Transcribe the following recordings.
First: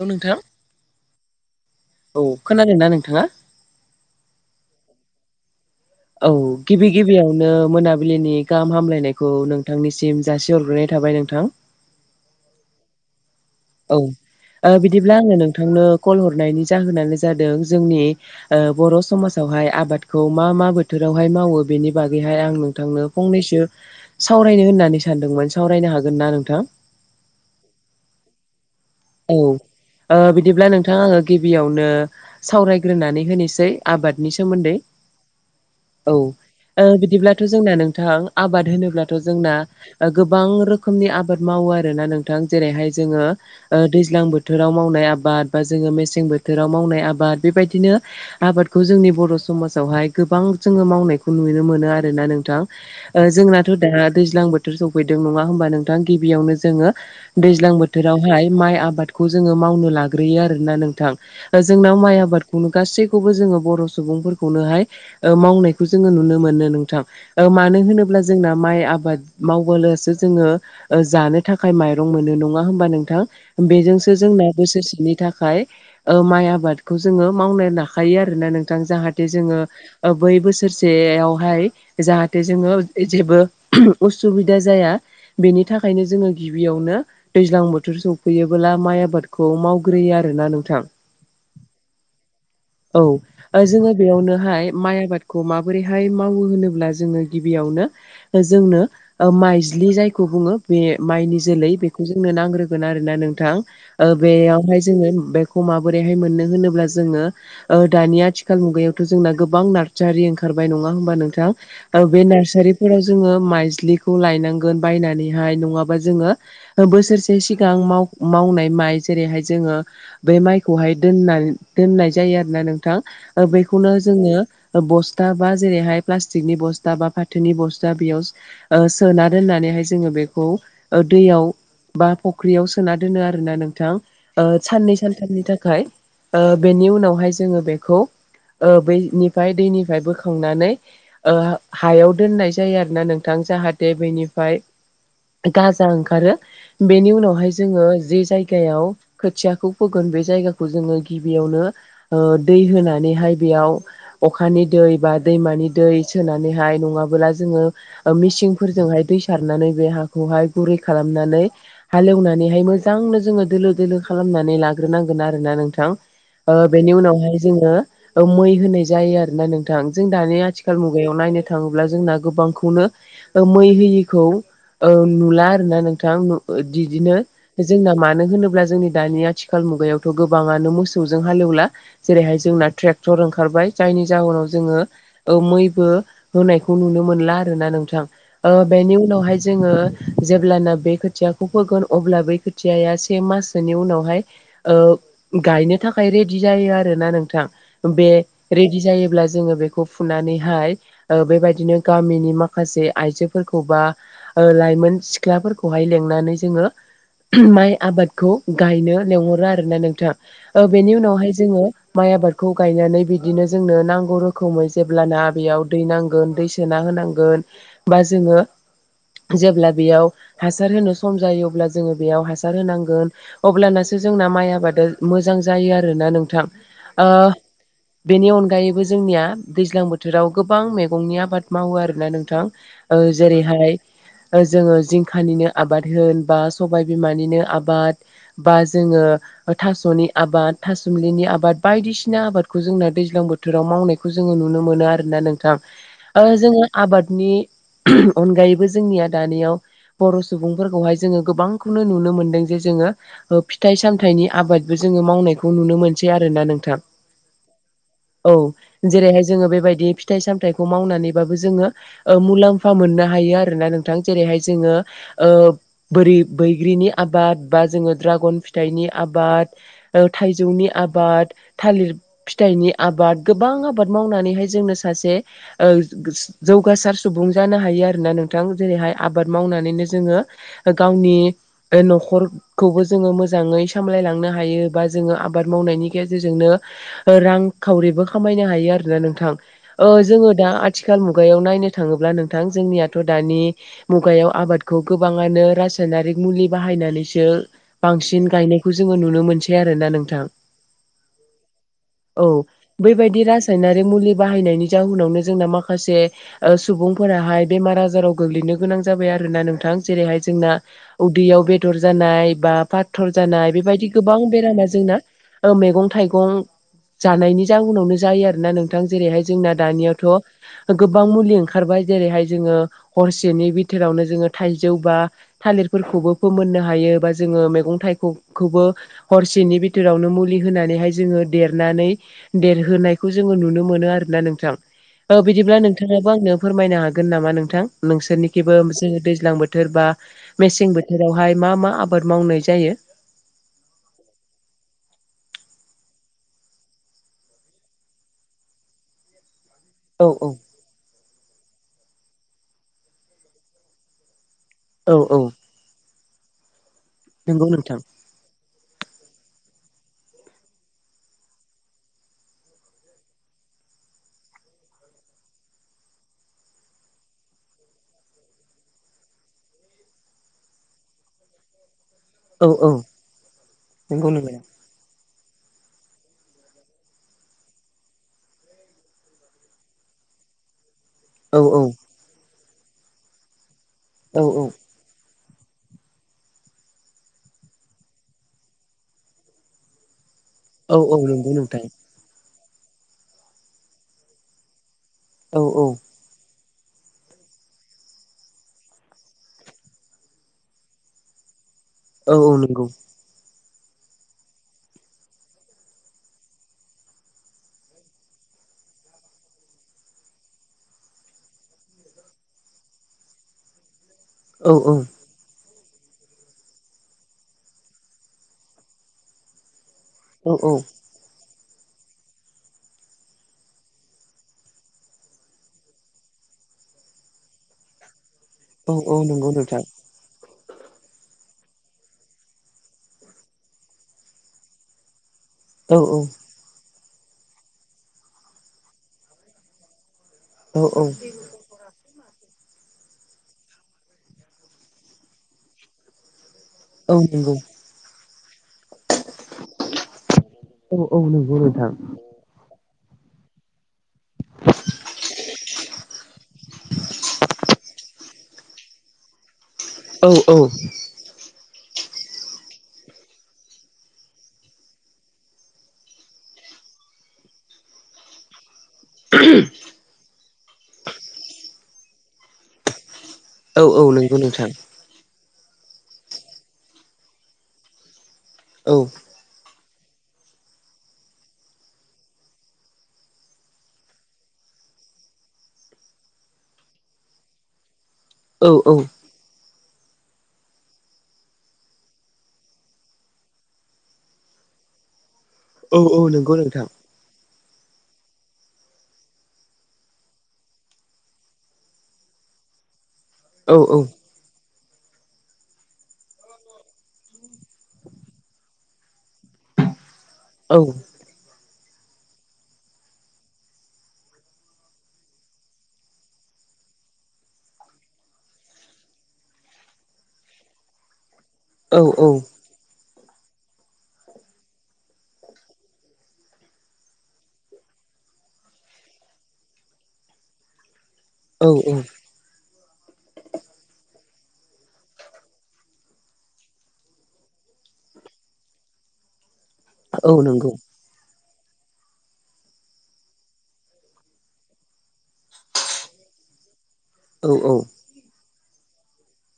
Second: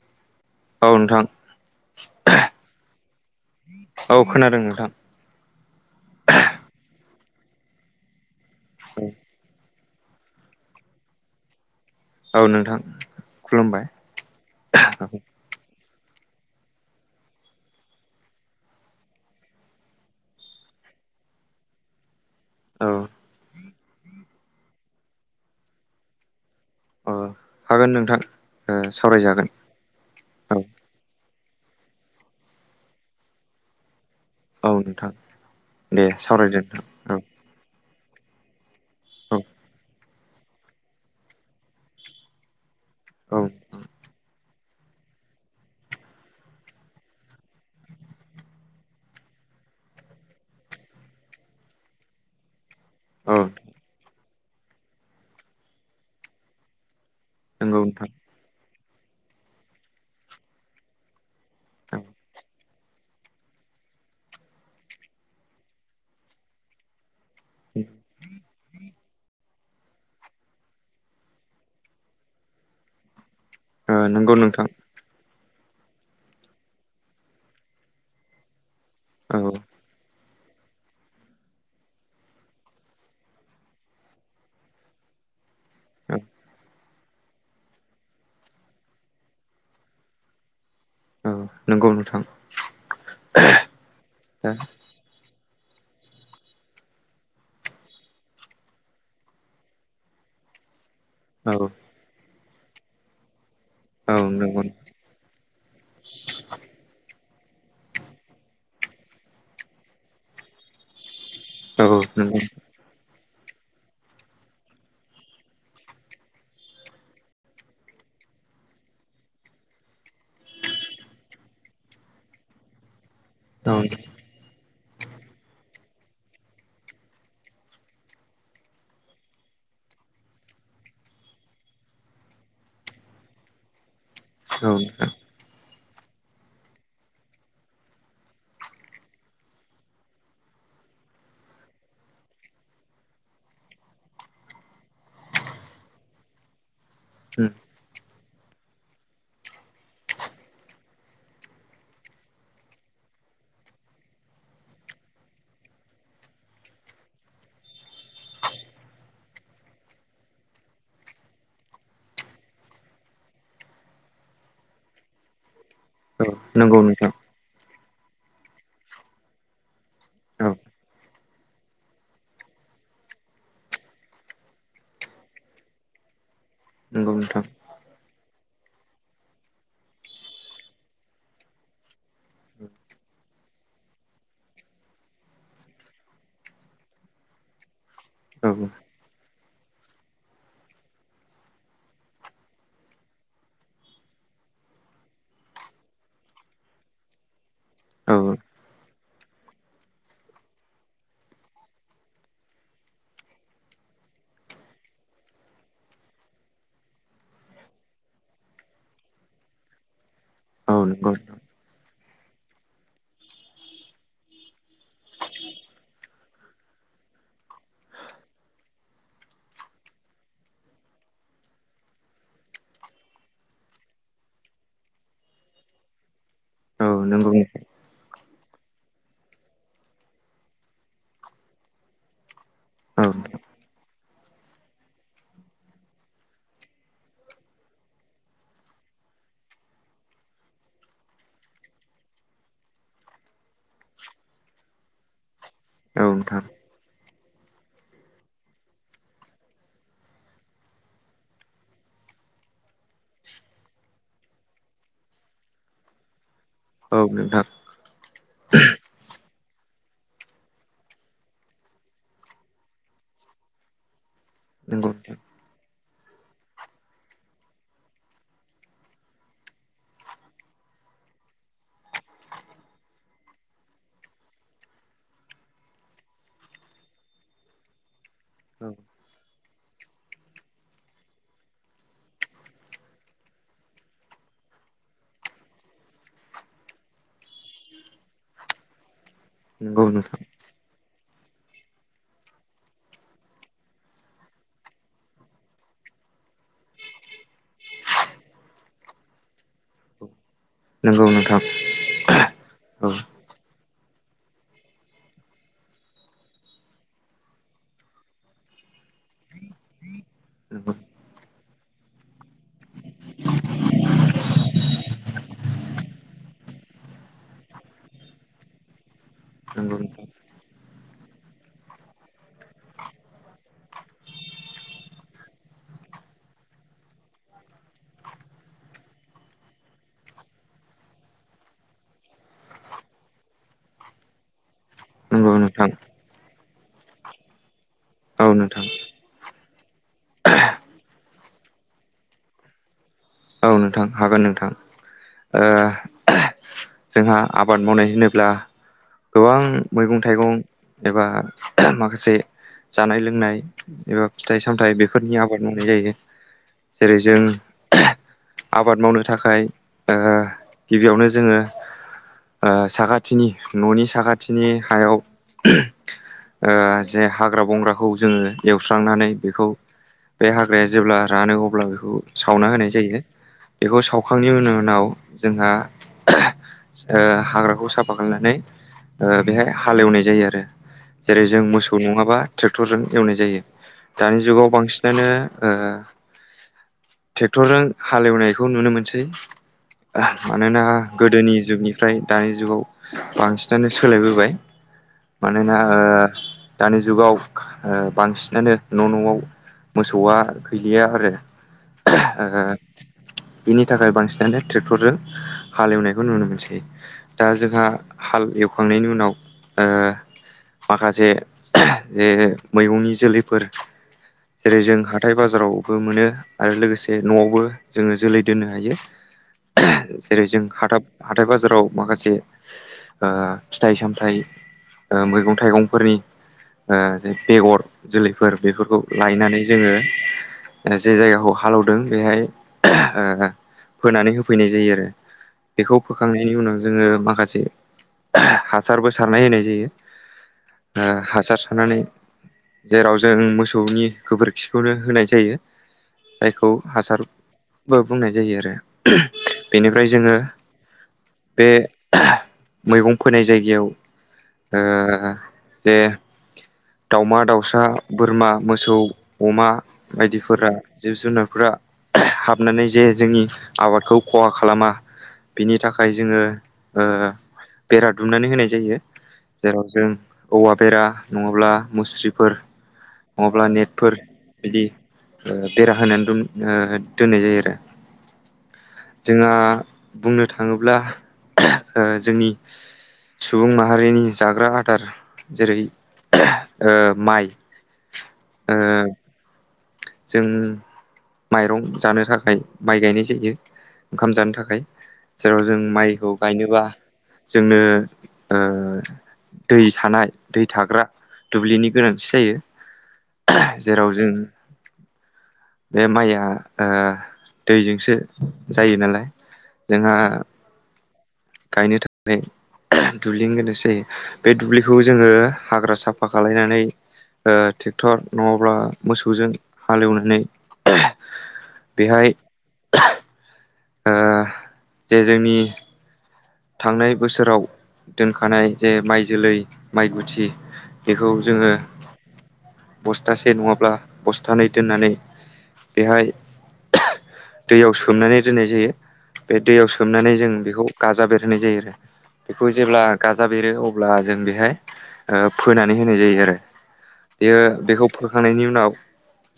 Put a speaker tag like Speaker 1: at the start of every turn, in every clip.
Speaker 1: औ नोंथां
Speaker 2: औ नोंथां
Speaker 1: औ खोनादों ना नोंथाङा?
Speaker 2: औ खोनादों नोंथां
Speaker 1: औ गिबि गिबियावनो मोनाबिलिनि गाहाम हामलायनायखौ नोंथांनिसिम जासिहरग्रोनाय थाबाय नोंथां।
Speaker 2: औ नोंथां खुलुमबाय
Speaker 1: औ ओ बिदिब्ला आङो नोंथांनो कल हरनायनि जाहोनानो जादों जोंनि ओ बर' समाजावहाय आबादखौ मा मा बोथोर बोथोरावहाय मावो बेनि बागैहाय आं
Speaker 2: औ
Speaker 1: नोंथांनो फंनैसो सावरायनो होननानै सानदोंमोन सावरायनो हागोन ना नोंथां?
Speaker 2: औ हागोन नोंथां ओ
Speaker 1: औ
Speaker 2: सावरायजागोन
Speaker 1: ओ
Speaker 2: औ
Speaker 1: बिदिब्ला नोंथा आंङो गिबियावनो सावरायग्रोनानै होनोसै आबादनि
Speaker 2: औ
Speaker 1: सोमोन्दै।
Speaker 2: नोंथां दे
Speaker 1: औ
Speaker 2: सावरायदो
Speaker 1: ओ
Speaker 2: नोंथां
Speaker 1: बिदिब्लाथ' जोंना नों थां आबाद होनोब्लाथ'
Speaker 2: औ
Speaker 1: जोंना गोबां रोखोमनि आबाद मावो आरोना नोंथां जेरैहाय जोङो
Speaker 2: औ
Speaker 1: ओ दैज्लां बो थोराव मावनाय आबाद बा जोङो मेसें बोथोराव मावनाय आबाद बेबायदिनो आबादखौ जोंनि बर' समाजावहाय गोबां जोङो मावनायखौ नुनो मोनो आरोना नोंथां ओ
Speaker 2: औ
Speaker 1: जोंनाथ' दा दैज्लां बोथोर सौफैदों नङा होमबा नोंथां गिबियावनो जोङो दैज्लां
Speaker 2: नंगौ नोंथां
Speaker 1: बोथोरावहाय माइ आ बादखौ जोङो मावनो लाग्रोयो आरोना नोंथां जोंनाव
Speaker 2: औ
Speaker 1: माइ आबाद उम गासैखौबो जोङो बर' सुबुंफोरखौनोहाय ओ मावनायखौ जोङो नुनो मोनो नोंथां। ओ मानो होनोब्ला जोंना माइ आबाद मावबोलासो जोङो जानो थाखाय माइरं मोनो नङा होमबा नोंथां?
Speaker 2: ओ
Speaker 1: बेजोंसो
Speaker 2: नंगौ
Speaker 1: जोंना
Speaker 2: नोंथां
Speaker 1: बोसोरसेनि था खाय ओ माइ आबादखौ जोङो मावनो लाखायो आरोना नोंथां जाहाथे
Speaker 2: औ औ
Speaker 1: जोङो बै बोसोरसेयावहाय जाहाथे जोङो जेबो उसुबिदा जाया। बेनि थाखायनो जोङो गिबियावनो दैज्लां बोथोर सफैयोबोला माइ आबादखौ मावग्रोयो आरोना नोंथां।
Speaker 2: औ नंगौ नोंथां
Speaker 1: औ ओ जोङो
Speaker 2: औ
Speaker 1: बेयावनोहाय माइ आबादखौ माबोरैहाय मावो होनोब्ला जोङो गिबियावनो जोंनो ओ माइज्लि जाय खौ बुङो बे माइनि जोलै
Speaker 2: औ
Speaker 1: बेखौ जोंनो नांग्रोगोन आरोना नोंथां ओ
Speaker 2: नंगौ
Speaker 1: बेयावहाय जोङो बे खौ माबोरैहाय मोननो होनोब्ला जोङो ओ दानि आथिखाल मुगायावथ' जोंना गो बां नारसारि ओंखारबाय नङा होमबा नोंथां ओ
Speaker 2: औ
Speaker 1: बे
Speaker 2: नंगौ
Speaker 1: नारसारिफोराव जोङो माइज्लिखौ लायनांगोन बायनानैहाय नङाबा जोङो बोसोरसे सिगां माव मावनाय माइ जेरैहाय जोङो बे माइखौहाय दोनना दोननाय जायो आरोना नोंथां। ओ
Speaker 2: औ
Speaker 1: बेखौनो जोङो बस्था बा जेरैहाय प्लास्टिकनि बस्था बा फाथोनि बस्था बेयाव ओ सोना दोनना नानैहाय जोङो बेखौ ओ दैयाव बा फुख्रियाव सोना दोनो आरोना नोंथां। ओ
Speaker 2: औ
Speaker 1: साननै सानथामनि थाखाय। ओ बेनि उनावहाय जोङो बेखौ ओ बैनि फ्राय दैनिफ्राय बोखांनानै ओ हायाव दोननाय जायो आरोना नोंथां जाहाथे बेनि फाय गाजा ओंखारो बेनि उनावहाय जोङो जि जायगायाव खोथियाखौ फोगोन बे जायगाखौ जोङो गिबियावनो ओ दै होनानैहाय बेयाव अखानि दै बा दैमानि दै सोनानैहाय नङाबोला जोङो ओ मिसिनफोरजोंहाय दै सारनानै बे हाखौहाय गुरै खालामनानै हालेवनानैहाय मोजांनो जोङो दोलो दोलो खालाम नानै लाग्रोनांगोन आरो ना नों थां ओ
Speaker 2: नंगौ
Speaker 1: बेनि
Speaker 2: नोंथां
Speaker 1: उनावहाय जोङो मै होनाय जायो आरोना नोंथां। जों दानि
Speaker 2: औ
Speaker 1: आथिखाल मुगायाव नायनो थाङोब्ला जोंना गोबांखौनो ओ मै होयिखौ ओ नुला आरोना नोंथां।
Speaker 2: नंगौ
Speaker 1: बिदिनो
Speaker 2: नोंथां
Speaker 1: जोंना मानो होनो ब्ला जोंनि दानि आथिखाल मुगायावथ' गोबाङानो मोसौजों हालेवला जेरैहाय जोंना ट्रेक्टर ओंखारबाय। जायनि जाहोनाव जोङो मैबो होनायखौ नुनो मोनला आरोना नोंथां। ओ
Speaker 2: औ
Speaker 1: बेनि उनावहाय जोङो जेब्लाना बे खोथियाखौ फोगोन अब्ला बै खोथियाया से माससोनि उनावहाय ओ गायनो थाखाय रेडि जायो आरोना नोंथां बे
Speaker 2: औ
Speaker 1: रेडि जायोब्ला जोङो बेखौ फुनानैहाय बेबायदिनो गामिनि माखासे आइजोफोरखौ बा लाइमोन सिख्लाफोरखौहाय लिंनानै जोङो माइ आबादखौ गायनो लेंहरो आरो ना नोंथां ओ
Speaker 2: औ
Speaker 1: बेनि
Speaker 2: नंगौ
Speaker 1: उनावहाय जोङो माइ आबादखौ गायनानै बिदिनो जोंनो नांगौ रोखोमै जेब्लाना बेयाव दै नांगोन दै सोना होनांगोन बा जोङो जेब्ला बेयाव हासार होनो सम जायो अब्ला जोङो बेयाव हासार होनांगोन अब्लानो जोंना माइ आबाद मोजां जायो आरोना नोंथां
Speaker 2: औ
Speaker 1: ओ
Speaker 2: नंगौ
Speaker 1: बेनि अनगायैबो जोंनिया दैज्लां बोथोराव गोबां मैगंनि आबाद मावो आरोना नोंथां ओ
Speaker 2: औ
Speaker 1: जेरैहाय जोङो जिंखानिनो आबाद होन बा सबाय बिमानिनो आबाद बा जोङो थासनि आबाद था सुमलिनि आबाद बायदिसिना आबाद जोंना दैज्लां बोथोराव मावनायखौ जोङो नुनो मोनो आरोना नोंथां
Speaker 2: औ
Speaker 1: ओ
Speaker 2: नोंथां
Speaker 1: जोङो आबाद नि अनगायैबो जोंनिया दानियाव बर सुबुंफोरखौहाय जोङो गोबांखौनो नुनो मोनदों जे जोङो फिथाइ सामथाइनि आबादबो जोङो मावनायखौ नुनो मोनसै आरोना नों
Speaker 2: औ नोंथां
Speaker 1: औ जेरैहाय जोङो बेबायदि फिथाइ सामथाइखौ मावनानैबाबो जोङो मुलाम्फा मोननो हायो आरोना नोंथां जेरैहाय जोङो
Speaker 2: नंगौ नोंथां
Speaker 1: ओ बोरै बैग्रिनि आबाद बा जोङो द्रागन फिथाइनि आबाद थाइजौनि आबाद थालिर फिथाइनि आबाद गोबां आबाद मावनानैहाय जोंनो सासे जौगासार सुबुं बुंजानो हायो आरोना नोंथां
Speaker 2: औ
Speaker 1: जेरैहाय आबाद मावनानैनो जोङो गावनि नखरखौबो जोङो मोजाङै सामलायलांनो हायो बा जोङो आबाद मावनायनि गेजेरजोंनो रांखावरिबो खामायनो हायो आरोना नोंथां
Speaker 2: नंगौ
Speaker 1: ओ
Speaker 2: नोंथां
Speaker 1: जोङो दा आथिखाल मुगायाव नायनो थाङोब्ला नोंथां जोंनियाथ दानि मुगायाव आबादखौ गोबाङानो राज नारिख मुलि बाहायनानैसो बांसिन गायनायखौ जोङो नुनो मोनसै आरो ना नोंथां
Speaker 2: नोंगौ नोंथां
Speaker 1: औ
Speaker 2: औ
Speaker 1: बेबायदि रासायनारि मुलि बाहायनायनि जाहनावनो जोंना माखासे सुबुंफोराहाय बेमार आजाराव गोग्लैनो गोनां जाबाय आरो ना नोंथां जेरैहाय जों
Speaker 2: नंगौ
Speaker 1: उदैयाव बेदर जानाय बा फाथर जानाय बेबायदि गोबां बेरामा जोंना मैगं थाइगं जानायनि जाहनावनो जायो आरोना नोंथां जेरैहाय जोंना
Speaker 2: नंगौ
Speaker 1: दानियावथ
Speaker 2: नोंथां
Speaker 1: गोबां मुलि ओंखारबाय जेरैहाय जोङो हरसेनि बिथोरावनो जोङो थाइजौ बा थालिर बो फोमोननो हायो जोङो मै थाइगंखौबो हरसेनि बिथोरावनो मुलि होनानै बेहाय जोङो देरनानै देरहोनायखौ जोङो नुनो मोनो आरोना नोंथां औ
Speaker 2: नंगौ
Speaker 1: बिदिब्ला
Speaker 2: नोंथां
Speaker 1: नोंथाङाबो आंनो फोरमायनो हागोन नामा नोंथां
Speaker 2: औ
Speaker 1: नोंसोरनिखिबो
Speaker 2: नोंथां
Speaker 1: जोङो दैज्लां बोथोर बा मेसें बोथोरावहाय मा मा आबाद मावनाय जायो
Speaker 2: औ नोंथां हागोन नोंथां ओ जोंहा आबाद मावनाय होनोब्ला गोबां मैगं
Speaker 1: औ औ
Speaker 2: थाइगं एबा माखासे जानाय लोंनाय एबा फिथाइ सामथाइ
Speaker 1: औ औ
Speaker 2: बेफोरनि आबाद मावनाय जायो जेरै जों
Speaker 1: नंगौ नोंथां
Speaker 2: आबाद मावनो थाखाय ओ गिबियावनो जोङो। ओ साखाथिनि न'नि साखाथिनि हायाव ओ जे हाग्रा बंग्राखौ जोङो एवस्रांनानै बेखौ बे हाग्राया जेब्ला रानो अब्ला बेखौ
Speaker 1: औ
Speaker 2: सावना होनाय
Speaker 1: औ
Speaker 2: जायो। बेखौ
Speaker 1: नंगौ नंगौ
Speaker 2: सावखांनिनि उनाव जोंहा ओ हाग्राखौ साफा खालायनानै बेहाय हालेवनाय जायो आरो। जेरै
Speaker 1: औ
Speaker 2: जों मोसौ नङाबा ट्रेक्टरजों एवनाय जायो, दानि
Speaker 1: औ
Speaker 2: जुगाव बांसिनानो ओ टेक्टरजों हालेवनायखौ नुनो मोनसै। मानोना
Speaker 1: औ औ नंगौ
Speaker 2: गोदोनि
Speaker 1: नोंथां
Speaker 2: जुगनिफ्राय दानि जुगाव बांसिनानो सोलायबोबाय।
Speaker 1: औ
Speaker 2: मानोना
Speaker 1: औ
Speaker 2: ओ दानि जुगाव ओ बांसिनानो न' न'आव मोसौआ गैलिया आरो।
Speaker 1: औ औ नोंगौ।
Speaker 2: बेनि थाखाय बांसिनानो ट्रेक्टरजों हाल एवनायखौ नुनो मोनसै। दा जोंहा हाल एव खांनायनि उनाव ओ माखासे जे मैगंनि जोलैफोर
Speaker 1: औ
Speaker 2: जेरै
Speaker 1: औ
Speaker 2: जों हाथाय बाजारावबो मोनो आरो लोगोसे न'आवबो जोङो जोलै दोननो हायो जेरै
Speaker 1: औ
Speaker 2: जों हाथाब थाइ बाजाराव माखासे ओ फिथाइ सामथाय ओ मैगं थाइगंफोरनि ओ बेगर जोलै फोर
Speaker 1: औ
Speaker 2: बेफोरखौ
Speaker 1: औ नंगौ
Speaker 2: लायनानै
Speaker 1: नोंथां
Speaker 2: जोङो माने जे जायगाखौ हालौदों बेहाय ओ फोनानै होफैनाय जायो आरो। बेखौ
Speaker 1: औ
Speaker 2: फोखांनायनि उनाव जोङो माखासे हासारबो सारनाय होनाय जायो।
Speaker 1: औ
Speaker 2: ओ
Speaker 1: औ
Speaker 2: हासार सारनानै जेराव जों मोसौनि गोबोरखिखौनो होनाय जायो जायखौ
Speaker 1: औ नंगौ
Speaker 2: हासारबो बुंनाय जायो आरो। बेनिफ्राय जोङो
Speaker 1: औ औ नंगौ
Speaker 2: बे
Speaker 1: नोंथां
Speaker 2: मैगं फोनाय जायगायाव ओ जे दाउमा दाउसा, बोरमा, मोसौ, अमा
Speaker 1: औ औ।
Speaker 2: जुनारफ्रा हाबनानै जे जोंनि आबादखौ खहा खालामा बिनि थाखाय जोङो ओ बेरा दुमनानै होनाय जायो। बेयाव जों औवा बेरा नङाब्ला मुस्रिफोर नङाब्ला
Speaker 1: औ
Speaker 2: नेटफोर
Speaker 1: नंगौ नोंथां
Speaker 2: बिदि ओ बेरा होनानै दोन ओ दोननाय जायो आरो।
Speaker 1: औ
Speaker 2: जोंहा बुंनो थाङोब्ला ओ जोंनि सुबुं माहारिनि जाग्रा आदार जेरै ओ माइ
Speaker 1: औ
Speaker 2: ओ
Speaker 1: औ।
Speaker 2: जों माइरं जानो थाखाय माइ गायनाय जायो, ओंखाम जानो थाखाय जेराव जों
Speaker 1: औ
Speaker 2: माइखौ
Speaker 1: नंगौ नोंथां
Speaker 2: गायनोबा जोंनो ओ दै थानाय दै थाग्रा दुब्लिनि गोनांथि जायो
Speaker 1: औ नंगौ औ
Speaker 2: जेराव जों
Speaker 1: [inaudible]
Speaker 2: बे माइया ओ दैजोंसो जायो नालाय। जोंहा
Speaker 1: औ।
Speaker 2: गायनो थाखाय दुब्लिनि गोनांथि जायो। बे दुब्लिखौ जोङो हाग्रा साफा खालायनानै ओ ट्रेक्टर नङाब्ला मोसौजों हालेवनानै
Speaker 1: औ
Speaker 2: बेहाय
Speaker 1: औ।
Speaker 2: ओ जे जोंनि थांनाय बोसोराव दोनखानाय जे माइ जोलै माइ गुथि बेखौ जोङो बस्थासे नङाब्ला बस्थानै दोननानै बेहाय दैयाव सोमनानै दोननाय जायो। बे दैयाव सोमनानै जों बेखौ गाजा बेर होनाय जायो आरो। बेखौ जेब्ला गाजा बेरो अब्ला जों बेहाय ओ फोनानै होनाय जायो आरो। बियो बेखौ फोखांनायनि उनाव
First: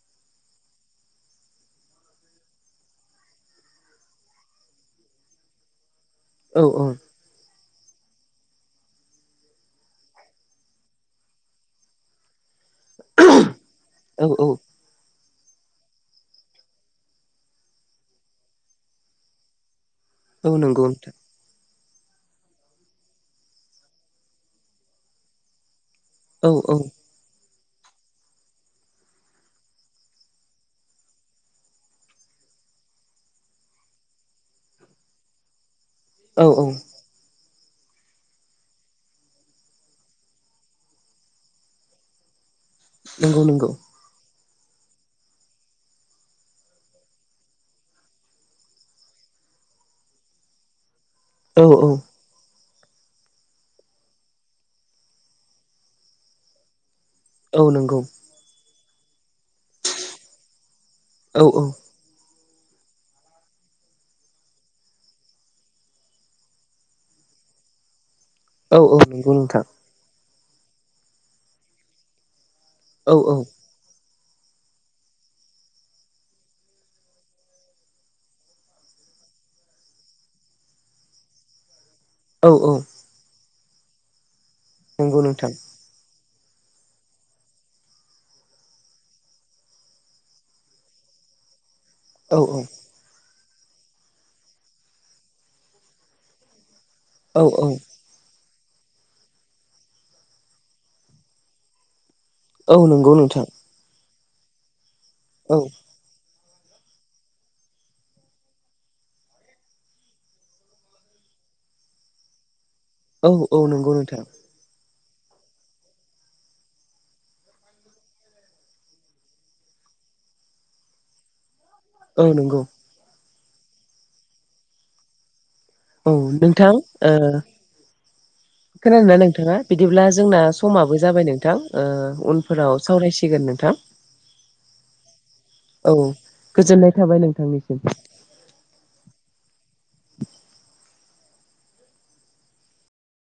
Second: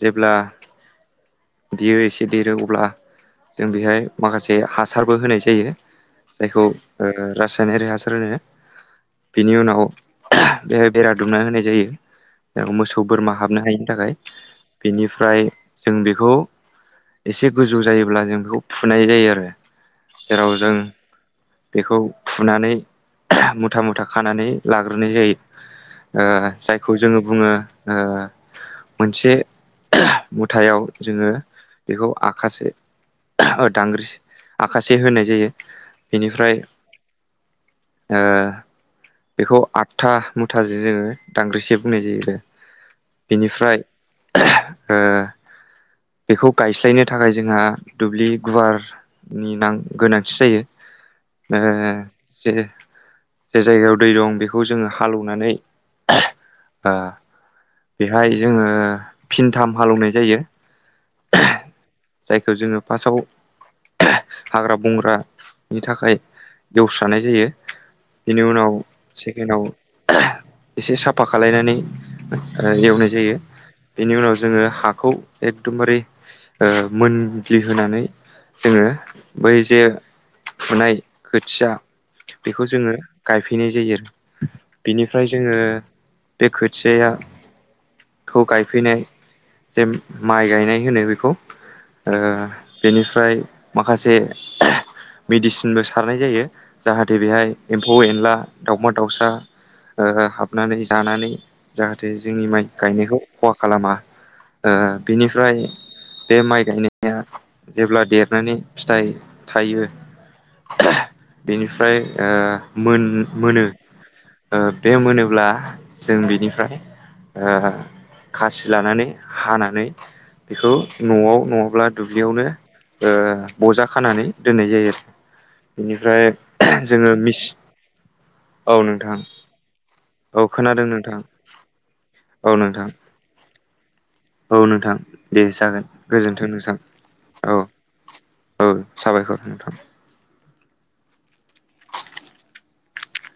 Speaker 2: जेब्ला बियो एसे देरो अब्ला जों बेहाय माखासे हासारबो होनाय जायो। जायखौ ओ रा सायनारि हासार होनो। बिनि उनाव बेहाय बेरा दुमना होनाय जायो। मोसौ-बोरमा हाबनो हायिनि थाखाय बेनि फ्राय जों बेखौ एसे गोजौ जायोब्ला जों बेखौ फुनाय जायो आरो। जेराव
Speaker 1: औ
Speaker 2: जों
Speaker 1: नोंगौ नोंथां।
Speaker 2: बेखौ फुनानै मुथा-मुथा खानानै लाग्रोनाय जायो। ओ
Speaker 1: औ औ
Speaker 2: जायखौ जोङो बुङो ओ मोनसे मुथायाव जोङो बेखौ आखासे दांग्रि आखासे होनाय जायो
Speaker 1: औ
Speaker 2: बेनिफ्राय ओ बेखौ आदथा मुथाजों जोङो दांग्रिसे बुंनाय जायो आरो।
Speaker 1: नोंगौ नोंगौ
Speaker 2: बेनिफ्राय ओ बेखौ गायस्लायनो थाखाय जोंहा दुब्लि गुवार नि नां-गोनांथि जायो ओ
Speaker 1: औ औ
Speaker 2: जे-जे जायगायाव दै दं बेखौ जोङो हालौवनानै ओ
Speaker 1: औ नंगौ
Speaker 2: बेहाय जोङो फिनथाम हालौवनाय जायो।
Speaker 1: औ औ
Speaker 2: जायखौ जोङो फासआव हाग्रा-बंग्रानि थाखाय एवस्रानाय जायो। बिनि उनाव
Speaker 1: औ नंगौ
Speaker 2: सेकेण्डआव
Speaker 1: नोंथां
Speaker 2: एसे साफा खालायनानै ओ एवनाय
Speaker 1: औ औ
Speaker 2: जायो बेनि उनाव जोङो हाखौ एगदमबारे ओ मोनग्लि होनानै जोङो बै जे फुनाय खोथिया
Speaker 1: औ
Speaker 2: बेखौ जोङो गायफैनाय जायो आरो
Speaker 1: नंगौ
Speaker 2: बिनिफ्राय
Speaker 1: नोंथां
Speaker 2: जोङो बे खोथियाया खौ गायफैनाय जे माइ गायनाय होनो बेखौ। ओ
Speaker 1: औ औ
Speaker 2: बेनिफ्राय माखासे मेडिसिनबो सारनाय जायो। जाहाथे
Speaker 1: औ
Speaker 2: बेहाय
Speaker 1: औ
Speaker 2: एम्फौ-एनला दाावमा-दाउसा ओ हाबनानै जानानै जाहा थे जोंनि माइ
Speaker 1: औ नंगौ
Speaker 2: गायनायखौ
Speaker 1: नोंथां
Speaker 2: खहा खालामा ओ
Speaker 1: औ
Speaker 2: बेनिफ्राय बे माइ गायनाया जेब्ला देरनानै फिथाइ थायो बेनिफ्राय ओ मोन
Speaker 1: औ औ
Speaker 2: मोनो
Speaker 1: नोंगौ नोंथां।
Speaker 2: ओ बे मोनोब्ला जों बेनिफ्राय। ओ खासि लानानै हानानै बेखौ न'आव न'आव नङाब्ला
Speaker 1: औ
Speaker 2: दुब्लियावनो
Speaker 1: नंगौ
Speaker 2: ओ बजा खानानै दोननाय जायो आरो
Speaker 1: औ
Speaker 2: बेनिफ्राय
Speaker 1: नोंथां ओ
Speaker 2: जोङो मिस औ
Speaker 1: [inaudible] खोनादोंना
Speaker 2: नोंथां
Speaker 1: नोंथाङा? बिदिब्ला
Speaker 2: औ
Speaker 1: जोंना
Speaker 2: खोनादों
Speaker 1: समाबो जाबाय नोंथां ओ
Speaker 2: औ
Speaker 1: उनफोराव
Speaker 2: नोंथां
Speaker 1: सावरायसिगोन नोंथां।
Speaker 2: औ नोंथां दे जागोन
Speaker 1: औ
Speaker 2: गोजोनथों नोंथां
Speaker 1: गोजोननाय थाबाय
Speaker 2: औ।
Speaker 1: नोंथांनिसिम
Speaker 2: औ साबायखर नोंथां।